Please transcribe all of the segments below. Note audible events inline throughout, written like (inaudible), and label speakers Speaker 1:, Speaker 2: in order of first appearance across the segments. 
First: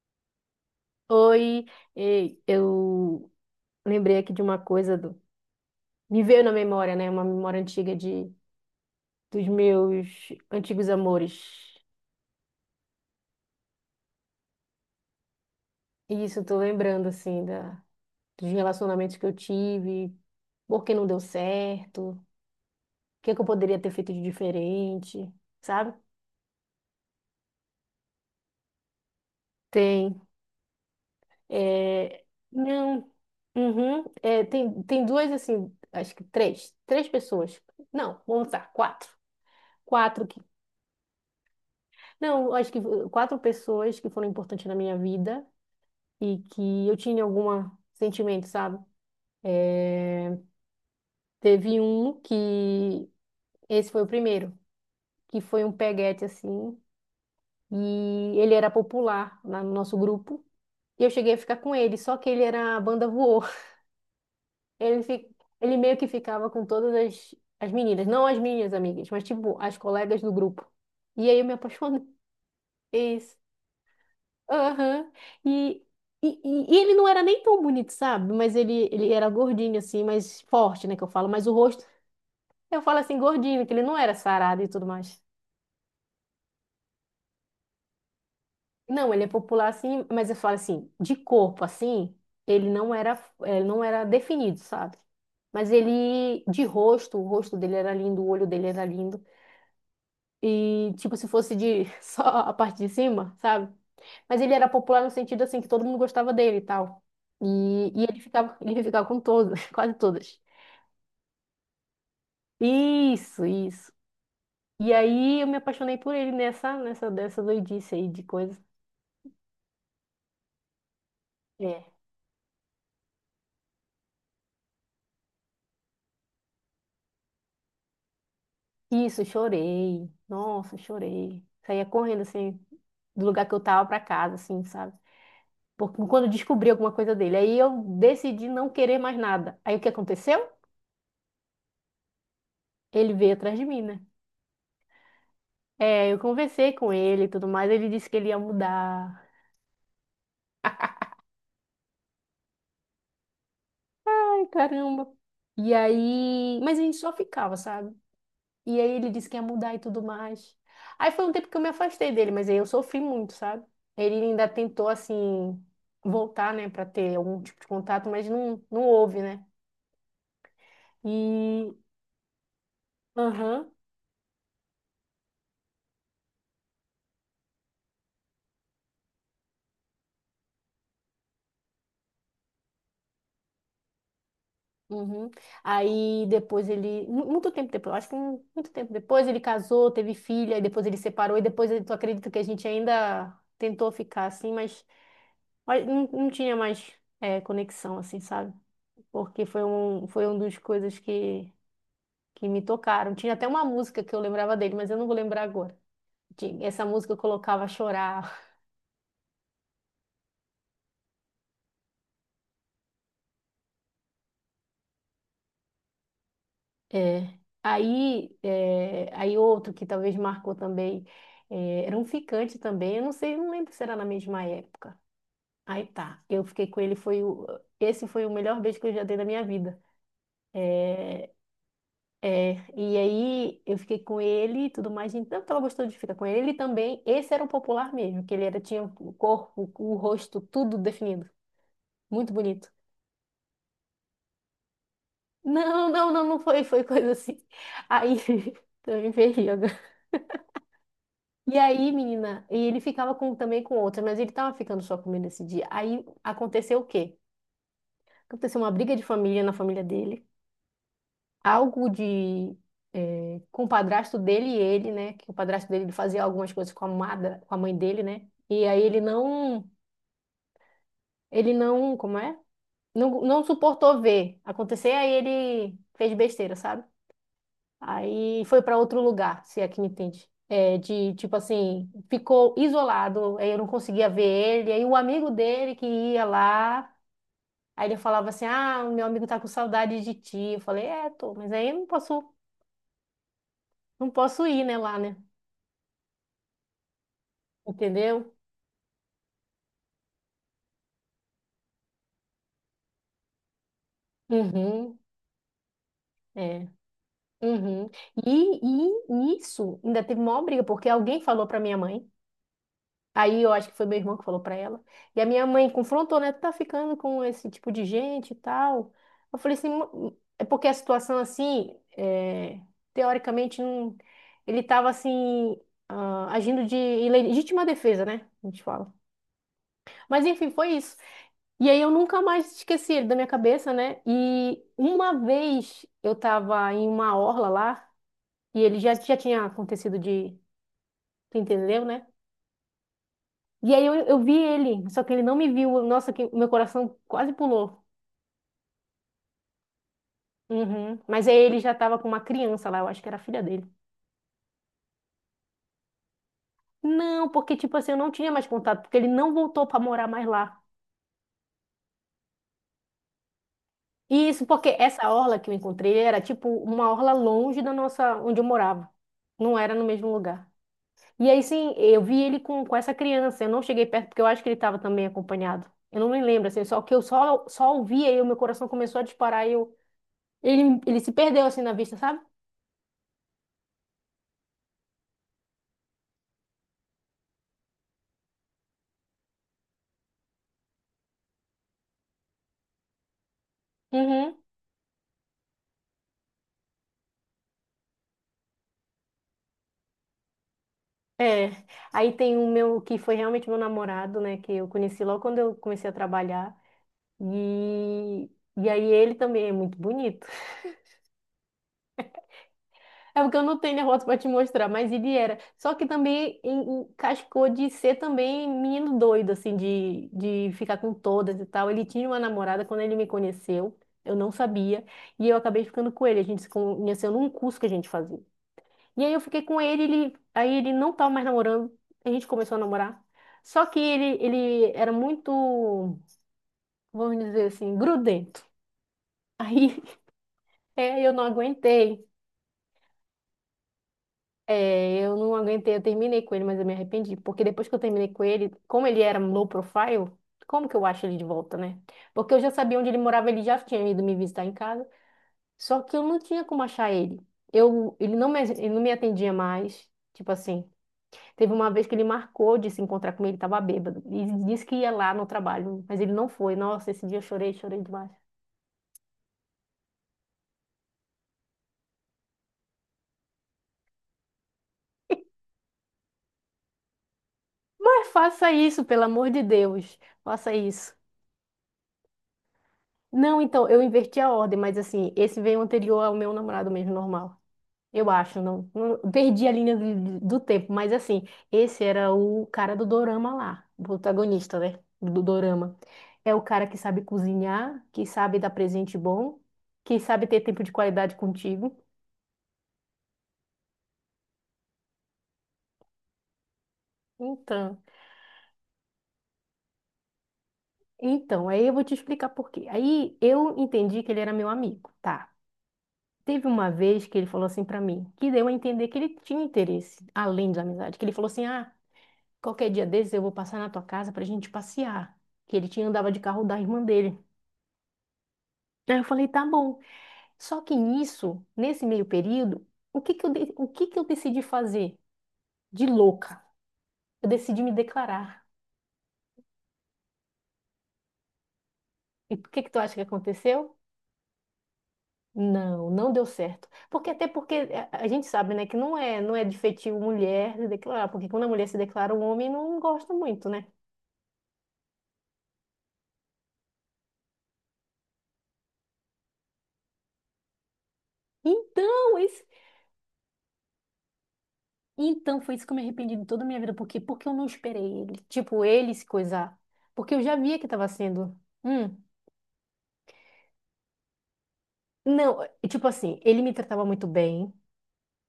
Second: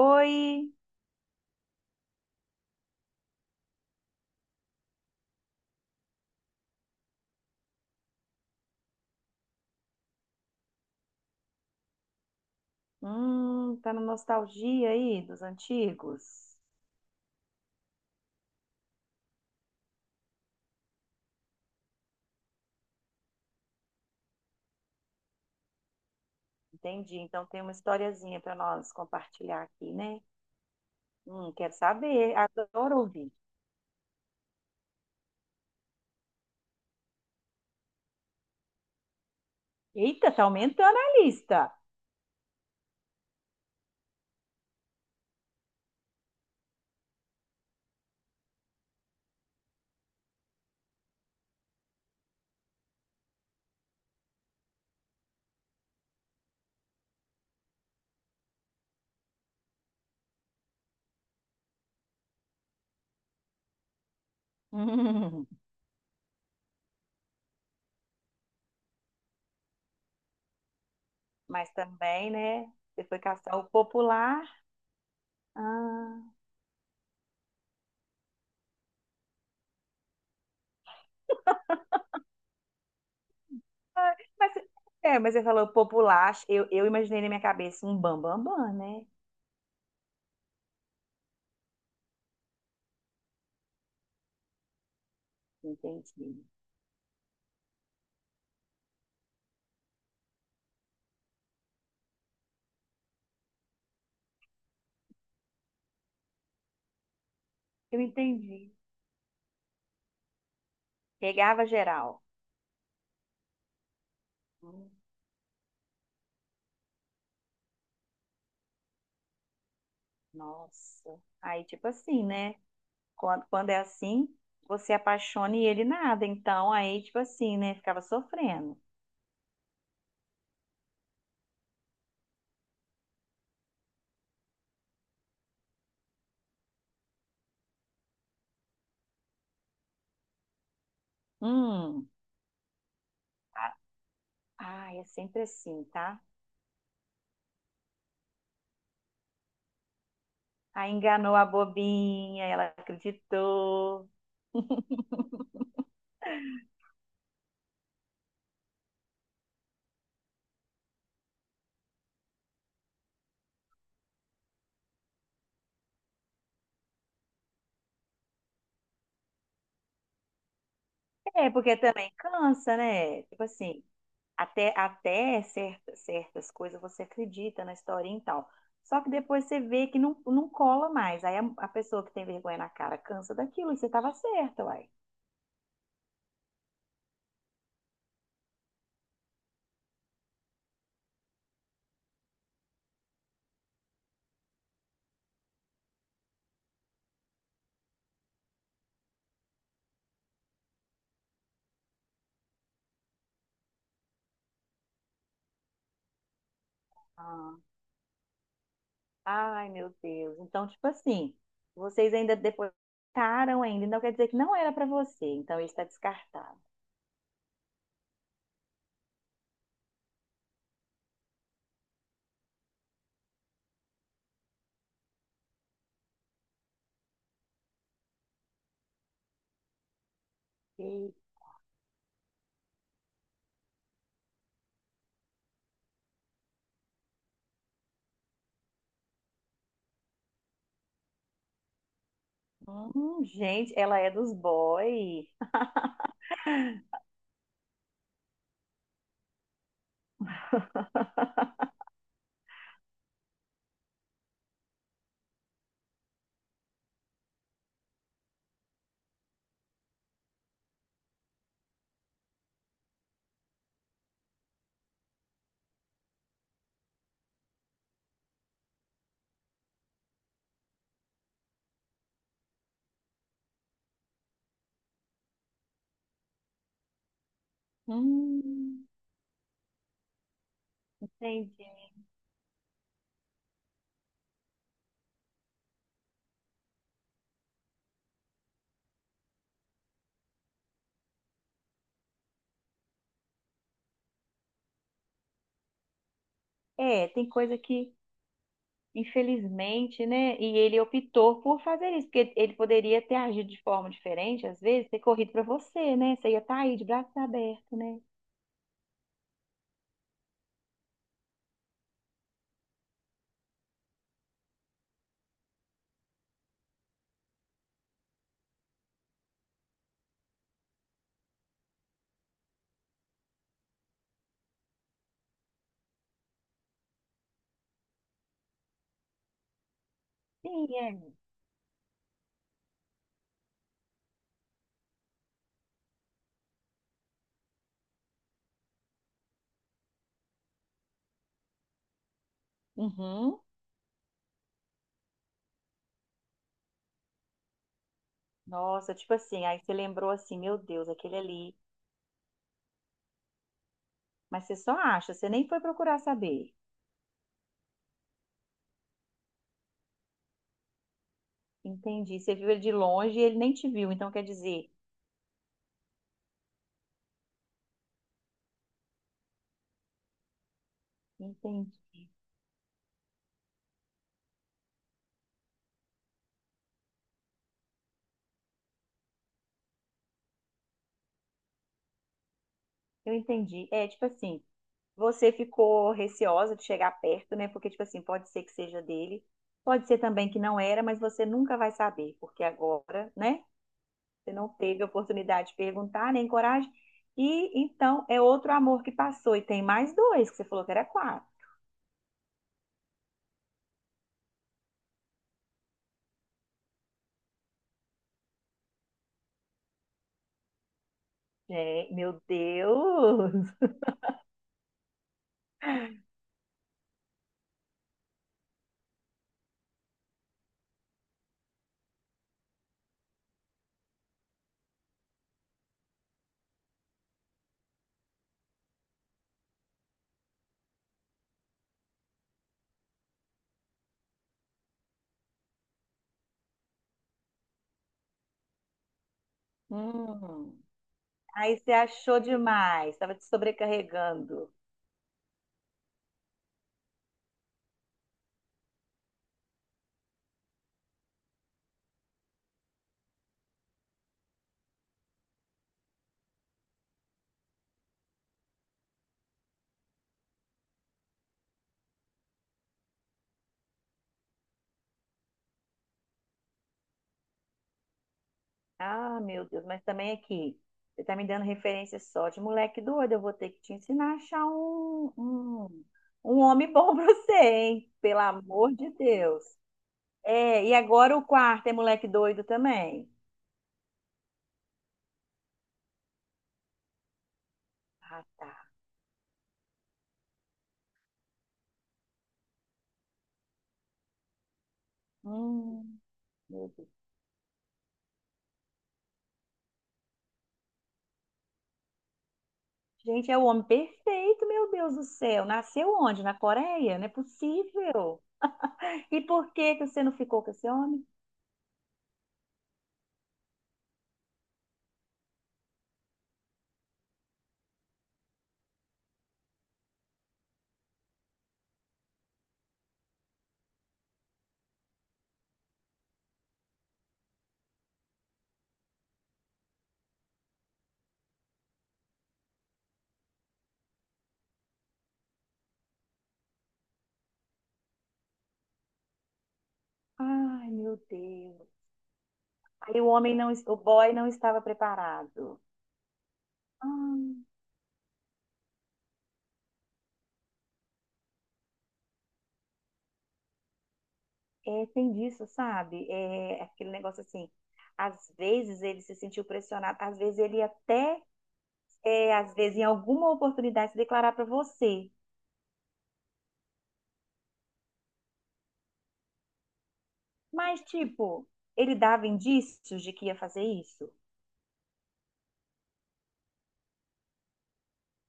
Speaker 1: Oi.
Speaker 2: Oi, ei, eu lembrei aqui de uma coisa Me veio na memória, né? Uma memória antiga de dos meus antigos amores.
Speaker 1: Tá na nostalgia aí dos antigos?
Speaker 2: E isso eu tô lembrando assim da dos relacionamentos que eu tive, por que não deu certo, o que que eu poderia ter feito de diferente, sabe?
Speaker 1: Entendi. Então tem uma historiazinha para nós compartilhar aqui,
Speaker 2: Tem,
Speaker 1: né? Quero
Speaker 2: é,
Speaker 1: saber, adoro
Speaker 2: não,
Speaker 1: ouvir.
Speaker 2: uhum, é, tem duas assim, acho que três pessoas. Não, vamos lá, quatro. Quatro
Speaker 1: Eita,
Speaker 2: que.
Speaker 1: tá aumentando a lista.
Speaker 2: Não, acho que quatro pessoas que foram importantes na minha vida e que eu tinha algum sentimento, sabe? Eh, Teve um que, esse foi o primeiro, que foi um peguete assim, e ele era popular lá no nosso grupo, e eu cheguei a ficar com ele, só que ele era a banda voou. (laughs)
Speaker 1: (laughs)
Speaker 2: Ele, fi-
Speaker 1: Hum,
Speaker 2: ele meio que ficava com todas as meninas, não as minhas amigas, mas tipo, as colegas do grupo. E aí eu me
Speaker 1: mas
Speaker 2: apaixonei.
Speaker 1: também, né? Você foi caçar o popular.
Speaker 2: Aham. E,
Speaker 1: Ah,
Speaker 2: e ele não era nem tão bonito, sabe? Mas ele era gordinho, assim, mais forte, né? Que eu falo. Mas o rosto, eu falo assim, gordinho, que ele não era
Speaker 1: mas,
Speaker 2: sarado e tudo mais.
Speaker 1: mas você falou popular. Eu imaginei na minha cabeça um bam bam bam, né?
Speaker 2: Não, ele é popular, assim, mas eu falo assim, de corpo, assim, ele não era definido, sabe? Mas ele,
Speaker 1: Entendi.
Speaker 2: de rosto, o rosto dele era lindo, o olho dele era lindo. E, tipo, se fosse de (laughs) só a parte de cima, sabe? Mas ele era popular no sentido assim que todo mundo gostava dele e tal. E,
Speaker 1: Eu
Speaker 2: e, ele ficava,
Speaker 1: entendi.
Speaker 2: ele ficava com todas, (laughs) quase todas.
Speaker 1: Pegava geral.
Speaker 2: Isso, isso.
Speaker 1: Hum,
Speaker 2: E aí eu me apaixonei por ele dessa doidice aí de coisa.
Speaker 1: nossa. Aí,
Speaker 2: É.
Speaker 1: tipo assim, né? Quando é assim, você apaixona e ele nada. Então, aí, tipo assim, né? Ficava sofrendo.
Speaker 2: Isso, chorei. Nossa, chorei. Saía correndo assim do lugar que eu tava pra casa, assim, sabe? Porque quando eu descobri alguma coisa dele, aí eu decidi não querer mais nada. Aí o que aconteceu?
Speaker 1: Hum,
Speaker 2: Ele veio atrás de
Speaker 1: a-
Speaker 2: mim, né?
Speaker 1: Ai, é sempre assim,
Speaker 2: É, eu
Speaker 1: tá?
Speaker 2: conversei com ele e tudo mais. Ele disse que ele ia mudar.
Speaker 1: Aí enganou a bobinha, ela acreditou.
Speaker 2: Caramba.
Speaker 1: (laughs)
Speaker 2: E aí, mas a gente só ficava, sabe? E aí ele disse que ia mudar e tudo mais. Aí foi um tempo que eu me afastei dele, mas aí eu sofri muito, sabe? Ele ainda tentou assim voltar, né, pra ter algum tipo de contato, mas não não houve, né?
Speaker 1: É,
Speaker 2: E
Speaker 1: porque também cansa, né? Tipo
Speaker 2: aham,
Speaker 1: assim, certas coisas você acredita na historinha e tal. Só que depois você vê que não, não cola mais. Aí a pessoa que tem vergonha na cara cansa daquilo e você tava certa, uai.
Speaker 2: uhum. Aí depois ele, muito tempo depois, acho que muito tempo depois ele casou, teve filha, e depois ele separou e depois tu acredita que a gente ainda tentou ficar assim, mas não, não tinha mais conexão assim, sabe? Porque foi um dos coisas que me tocaram. Tinha até uma música que eu lembrava dele, mas eu não vou lembrar agora. Essa música eu
Speaker 1: Ah.
Speaker 2: colocava a chorar. (laughs)
Speaker 1: Ai, meu Deus. Então, tipo assim, vocês ainda depois ficaram ainda, então quer dizer que não era pra você. Então, isso está descartado.
Speaker 2: É. Aí outro que talvez marcou também, é, era um ficante também, eu não sei, não lembro se era na mesma época. Aí tá, eu fiquei com ele, esse foi o melhor beijo que eu já dei na minha vida.
Speaker 1: E-
Speaker 2: É, é, e aí eu fiquei com ele e tudo mais, gente, tanto ela gostou de ficar com ele, ele também, esse era um popular mesmo, que ele era, tinha o corpo, o rosto, tudo definido, muito bonito.
Speaker 1: hum, gente, ela é dos boy.
Speaker 2: Não, não, não, não foi, foi coisa assim. Aí, (laughs) eu me agora. E aí, menina, e ele ficava com, também com outra, mas ele tava ficando só comigo nesse dia. Aí, aconteceu o quê? Aconteceu uma briga de família na família dele, algo de com o padrasto dele e ele, né? Que o padrasto dele ele fazia algumas coisas com a amada, com a mãe dele, né? E aí ele não, como é? Não, não suportou ver acontecer, aí ele fez besteira, sabe? Aí foi para
Speaker 1: Hum,
Speaker 2: outro lugar, se é que me entende. É, de tipo
Speaker 1: entendi.
Speaker 2: assim, ficou isolado, aí eu não conseguia ver ele, aí o amigo dele que ia lá, aí ele falava assim: "Ah, o meu amigo tá com saudade de ti". Eu falei: "É, tô, mas aí eu não posso ir, né, lá, né?"
Speaker 1: É, tem coisa que,
Speaker 2: Entendeu?
Speaker 1: infelizmente, né? E ele optou por fazer isso, porque ele poderia ter agido de forma diferente, às vezes,
Speaker 2: Uhum,
Speaker 1: ter corrido pra você, né? Você ia estar
Speaker 2: é.
Speaker 1: aí de braços abertos,
Speaker 2: Uhum.
Speaker 1: né?
Speaker 2: E, e isso ainda teve maior briga, porque alguém falou pra minha mãe. Aí eu acho que foi meu irmão que falou pra ela. E a minha mãe confrontou, né? Tu tá ficando com esse tipo de gente e tal. Eu falei assim, é porque a situação assim, teoricamente, não, ele tava assim, agindo de em legítima defesa, né? A gente fala. Mas enfim,
Speaker 1: Sim,
Speaker 2: foi isso.
Speaker 1: é.
Speaker 2: E aí eu nunca mais esqueci ele da minha cabeça, né? E uma vez eu tava em uma orla lá, e ele já tinha acontecido de... Tu entendeu, né?
Speaker 1: Uhum.
Speaker 2: E aí eu vi ele, só que ele não me viu. Nossa, que meu coração quase pulou.
Speaker 1: Nossa, tipo assim, aí você lembrou assim, meu Deus,
Speaker 2: Uhum.
Speaker 1: aquele
Speaker 2: Mas aí
Speaker 1: ali.
Speaker 2: ele já tava com uma criança lá, eu acho que era a filha dele.
Speaker 1: Mas você só acha, você nem foi procurar saber.
Speaker 2: Não, porque tipo assim, eu não tinha mais contato, porque ele não voltou pra morar mais lá.
Speaker 1: Entendi. Você viu ele de longe e ele nem te viu, então quer
Speaker 2: E isso
Speaker 1: dizer,
Speaker 2: porque essa orla que eu encontrei era tipo uma orla longe da nossa, onde eu morava. Não era no mesmo lugar. E aí, sim,
Speaker 1: entendi.
Speaker 2: eu vi ele com essa criança. Eu não cheguei perto porque eu acho que ele estava também acompanhado. Eu não me lembro, assim, só que eu só ouvi aí, o meu coração começou a disparar e ele se perdeu, assim, na vista, sabe?
Speaker 1: Eu entendi. É, tipo assim, você ficou receosa de chegar perto, né? Porque, tipo assim, pode ser que seja dele, pode ser também que não era, mas você nunca vai saber, porque agora, né? Você
Speaker 2: Uhum.
Speaker 1: não teve a oportunidade de perguntar, nem coragem. E então é outro amor que passou, e tem mais dois, que você falou que era quatro.
Speaker 2: É. Aí tem o meu, que foi realmente meu namorado, né, que eu conheci logo quando eu comecei a trabalhar. E, e aí ele também é muito bonito.
Speaker 1: É, meu
Speaker 2: É
Speaker 1: Deus!
Speaker 2: porque eu não tenho derrota pra te mostrar, mas ele era. Só que também encascou de ser também menino doido, assim, de ficar com todas e tal. Ele tinha uma namorada quando ele me conheceu, eu não sabia, e eu acabei ficando com ele. A gente se conheceu num curso que a gente fazia. E aí eu fiquei com ele, ele, aí ele não tava mais namorando, a gente começou a namorar. Só que ele era muito, vamos dizer assim, grudento. Aí
Speaker 1: Hum.
Speaker 2: (laughs) é, eu não
Speaker 1: Aí você
Speaker 2: aguentei.
Speaker 1: achou demais, estava te sobrecarregando.
Speaker 2: É, eu não aguentei, eu terminei com ele, mas eu me arrependi. Porque depois que eu terminei com ele, como ele era low profile, como que eu acho ele de volta, né? Porque eu já sabia onde ele morava, ele já tinha ido me visitar em casa. Só que eu não tinha como achar ele. Ele não me atendia mais. Tipo assim, teve uma vez que ele marcou de se encontrar comigo, ele tava bêbado. E disse que ia lá no trabalho, mas ele não foi. Nossa, esse dia eu chorei, chorei demais.
Speaker 1: Ah, meu Deus, mas também aqui, você tá me dando referência só de moleque doido, eu vou ter que te ensinar a achar um homem bom (laughs) pra você, hein?
Speaker 2: Mas
Speaker 1: Pelo
Speaker 2: faça
Speaker 1: amor
Speaker 2: isso,
Speaker 1: de
Speaker 2: pelo amor de
Speaker 1: Deus.
Speaker 2: Deus. Faça
Speaker 1: É, e
Speaker 2: isso.
Speaker 1: agora o quarto é moleque doido também.
Speaker 2: Não, então, eu inverti a ordem, mas assim, esse veio anterior ao meu namorado mesmo, normal. Eu
Speaker 1: Ah,
Speaker 2: acho,
Speaker 1: tá.
Speaker 2: não, perdi a linha do tempo, mas assim, esse era o cara do dorama lá, o protagonista, né, do dorama.
Speaker 1: Hum,
Speaker 2: É o cara
Speaker 1: meu
Speaker 2: que
Speaker 1: Deus.
Speaker 2: sabe cozinhar, que sabe dar presente bom, que sabe ter tempo de qualidade contigo.
Speaker 1: Gente, é o homem perfeito, meu Deus do céu. Nasceu onde? Na Coreia? Não é
Speaker 2: Então,
Speaker 1: possível. E por que que você não ficou com esse homem?
Speaker 2: então, aí eu vou te explicar por quê. Aí eu entendi que ele era meu amigo, tá? Teve uma vez que ele falou assim pra mim, que deu a entender que ele tinha interesse, além da amizade, que ele falou assim, ah, qualquer dia desses eu vou passar na tua casa pra gente passear. Que ele tinha andava de carro da irmã dele. Aí eu falei, tá bom. Só que nisso, nesse meio período, o que que eu, o que que eu decidi fazer? De louca. Eu decidi me declarar.
Speaker 1: Ai, meu Deus.
Speaker 2: E o que que tu acha
Speaker 1: Aí
Speaker 2: que
Speaker 1: o homem não,
Speaker 2: aconteceu?
Speaker 1: o boy não estava preparado.
Speaker 2: Não, não deu certo. Porque até
Speaker 1: Ah,
Speaker 2: porque é, a gente sabe, né, que não é, não é de feitio mulher se declarar, porque quando a mulher se declara, o homem não gosta muito, né?
Speaker 1: é, tem disso, sabe? É aquele negócio assim. Às vezes ele se sentiu pressionado, às vezes ele até,
Speaker 2: Então,
Speaker 1: é,
Speaker 2: esse.
Speaker 1: às vezes em alguma oportunidade se declarar para você.
Speaker 2: Então, foi isso que eu me arrependi de toda a minha vida. Por quê? Porque eu não esperei ele. Tipo, ele se coisar. Porque eu já via que
Speaker 1: Mas
Speaker 2: tava sendo.
Speaker 1: tipo, ele
Speaker 2: Hum.
Speaker 1: dava indícios de que ia fazer isso.
Speaker 2: Não, tipo assim, ele me tratava muito bem,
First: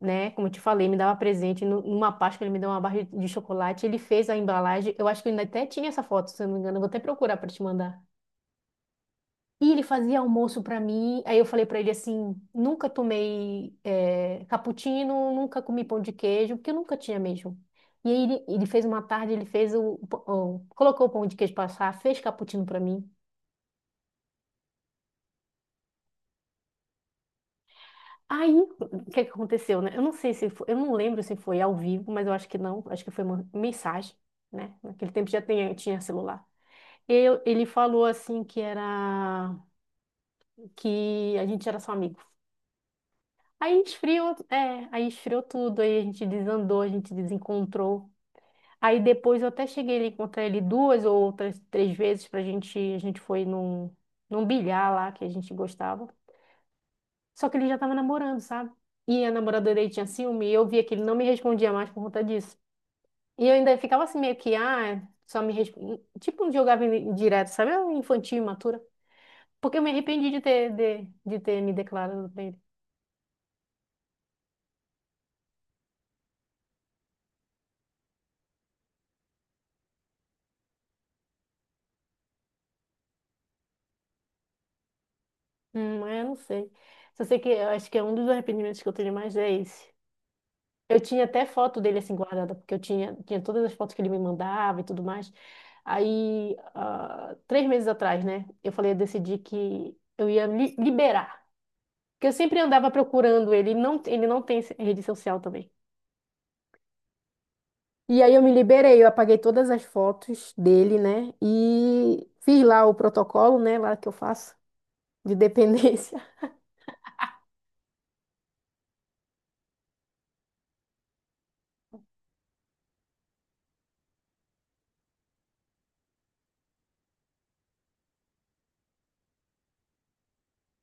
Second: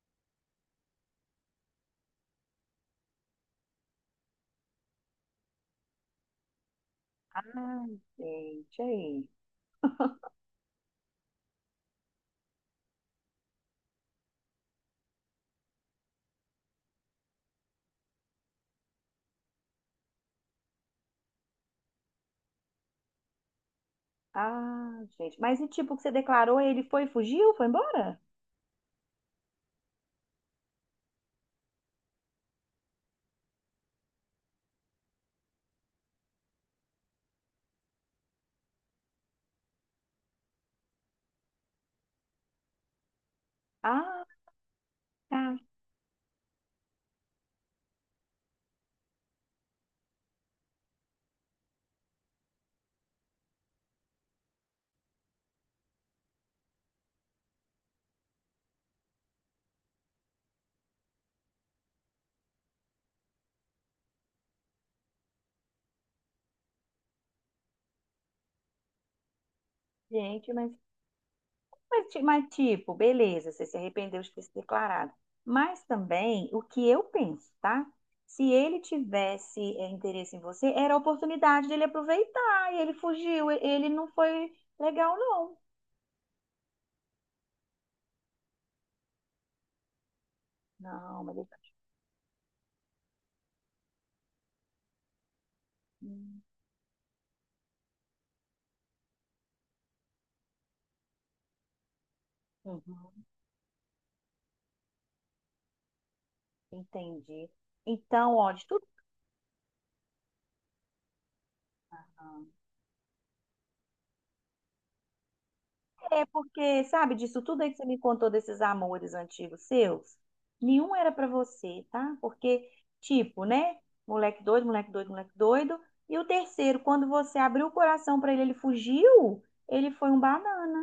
Speaker 2: né? Como eu te falei, me dava presente. Numa Páscoa, ele me deu uma barra de chocolate. Ele fez a embalagem. Eu acho que ele ainda até tinha essa foto, se eu não me engano. Eu vou até procurar pra te
Speaker 1: Ah,
Speaker 2: mandar.
Speaker 1: gente, aí.
Speaker 2: E ele fazia almoço pra mim. Aí eu falei pra ele assim: nunca tomei cappuccino, nunca comi pão de queijo, porque eu nunca tinha mesmo. E aí ele fez uma tarde, ele fez colocou o pão de queijo pra assar, fez cappuccino pra mim.
Speaker 1: Ah, gente. Mas e tipo, que você declarou, ele foi, fugiu, foi embora?
Speaker 2: Aí, o que é que aconteceu, né? Eu não sei se foi, eu não lembro se foi ao vivo, mas eu acho que não, acho que foi uma mensagem, né? Naquele tempo já tinha, tinha celular. Eu, ele falou assim que era que a gente era só amigo. Aí
Speaker 1: Ah,
Speaker 2: esfriou, é, aí esfriou
Speaker 1: tá,
Speaker 2: tudo, aí a gente desandou, a gente desencontrou. Aí depois eu até cheguei a encontrar ele duas ou outras, três vezes pra gente, a gente foi num, num bilhar lá que a gente gostava. Só que ele já tava namorando, sabe? E a namorada dele tinha ciúme e eu via que ele não me respondia mais por conta disso. E eu ainda ficava assim meio que, ah, só me responde. Tipo, jogava direto, sabe? Eu infantil, imatura. Porque eu me arrependi de
Speaker 1: gente,
Speaker 2: ter,
Speaker 1: mas
Speaker 2: de ter me
Speaker 1: Mas, ti-
Speaker 2: declarado pra
Speaker 1: mas,
Speaker 2: ele.
Speaker 1: tipo, beleza, você se arrependeu de ter se declarado. Mas também, o que eu penso, tá? Se ele tivesse é, interesse em você, era a oportunidade dele aproveitar. E ele fugiu, e- ele não foi legal, não.
Speaker 2: É, eu não sei. Só sei que eu acho que é um dos arrependimentos que eu tenho mais é esse. Eu
Speaker 1: Não,
Speaker 2: tinha
Speaker 1: mas
Speaker 2: até
Speaker 1: ele...
Speaker 2: foto dele assim guardada, porque eu tinha todas as fotos que ele me mandava e tudo mais.
Speaker 1: Hum,
Speaker 2: Aí, ah, três meses atrás, né, eu falei, eu decidi que eu ia liberar. Porque eu sempre andava
Speaker 1: uhum,
Speaker 2: procurando ele, ele não tem rede social também.
Speaker 1: entendi.
Speaker 2: E aí
Speaker 1: Então,
Speaker 2: eu me
Speaker 1: ó, de tudo.
Speaker 2: liberei, eu apaguei todas as fotos dele, né, e fiz lá o protocolo, né, lá que eu faço de (laughs) dependência.
Speaker 1: É porque, sabe, disso tudo aí que você me contou desses amores antigos seus, nenhum era pra você, tá? Porque, tipo, né? Moleque doido, moleque doido, moleque doido. E o terceiro, quando você abriu o coração pra ele, ele fugiu, ele foi um banana.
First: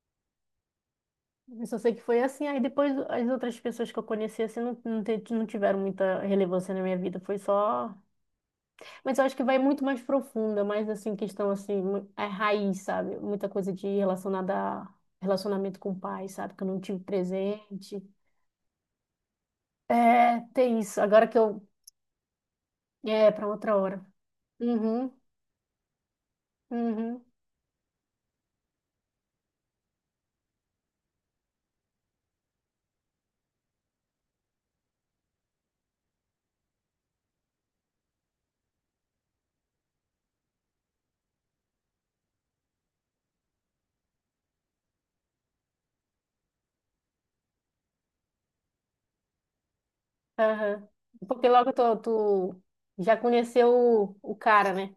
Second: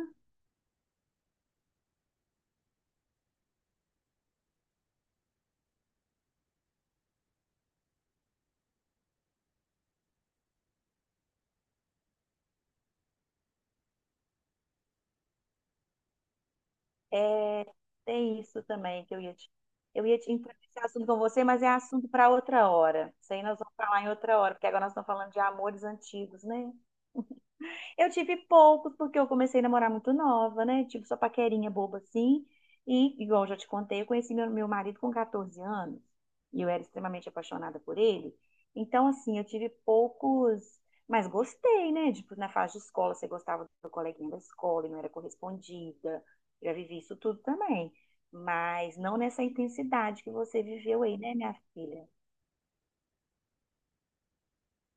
Speaker 2: Eu só sei que foi assim. Aí depois as outras pessoas que eu conheci assim não, não tiveram muita relevância na minha vida. Foi só. Mas eu acho que vai muito mais profunda, mais assim, questão assim, é raiz, sabe? Muita coisa de relacionada a relacionamento com o pai, sabe? Que eu não tive
Speaker 1: É,
Speaker 2: presente.
Speaker 1: tem isso também que eu ia te. Eu ia te
Speaker 2: É,
Speaker 1: entrar
Speaker 2: tem
Speaker 1: nesse
Speaker 2: isso.
Speaker 1: assunto com
Speaker 2: Agora que
Speaker 1: você, mas
Speaker 2: eu.
Speaker 1: é assunto pra outra hora.
Speaker 2: É,
Speaker 1: Isso aí
Speaker 2: para
Speaker 1: nós vamos
Speaker 2: outra
Speaker 1: falar
Speaker 2: hora.
Speaker 1: em outra hora, porque agora nós estamos
Speaker 2: Uhum,
Speaker 1: falando de amores antigos, né?
Speaker 2: uhum,
Speaker 1: Eu tive poucos, porque eu comecei a namorar muito nova, né? Tipo, só paquerinha boba assim. E, igual eu já te contei, eu conheci meu marido com 14 anos. E eu era extremamente apaixonada por ele. Então, assim, eu tive poucos. Mas gostei, né? Tipo, na fase de escola, você gostava do coleguinha da escola e não era correspondida. Eu já vivi isso tudo também. Mas não nessa intensidade que você
Speaker 2: aham.
Speaker 1: viveu aí, né,
Speaker 2: Porque
Speaker 1: minha
Speaker 2: logo tu,
Speaker 1: filha?
Speaker 2: tu já conheceu o cara, né?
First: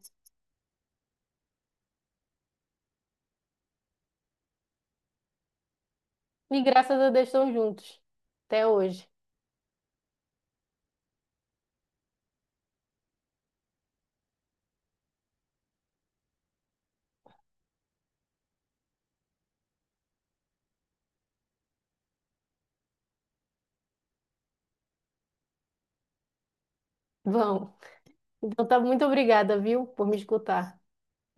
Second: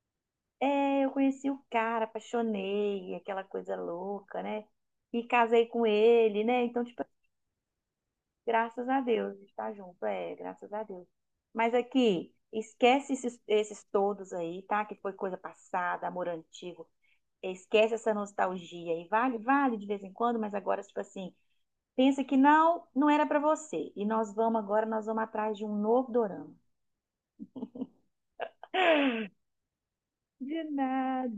Speaker 1: É, eu conheci o cara, apaixonei, aquela coisa louca, né? E casei com ele,
Speaker 2: E
Speaker 1: né? Então,
Speaker 2: graças
Speaker 1: tipo,
Speaker 2: a Deus estão juntos. Até
Speaker 1: graças a
Speaker 2: hoje.
Speaker 1: Deus, a gente tá junto, é, graças a Deus. Mas aqui, esquece esses todos aí, tá? Que foi coisa passada, amor antigo. Esquece essa nostalgia aí. Vale, vale de vez em quando, mas agora, tipo assim, pensa que não, não era pra você. E nós vamos atrás de um novo dorama.
Speaker 2: Vão. Então tá, muito obrigada, viu, por me
Speaker 1: De
Speaker 2: escutar.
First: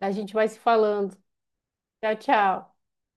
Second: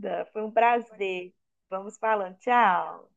Speaker 2: A gente
Speaker 1: foi
Speaker 2: vai
Speaker 1: um
Speaker 2: se falando.
Speaker 1: prazer. Vamos
Speaker 2: Tchau,
Speaker 1: falando,
Speaker 2: tchau.
Speaker 1: tchau.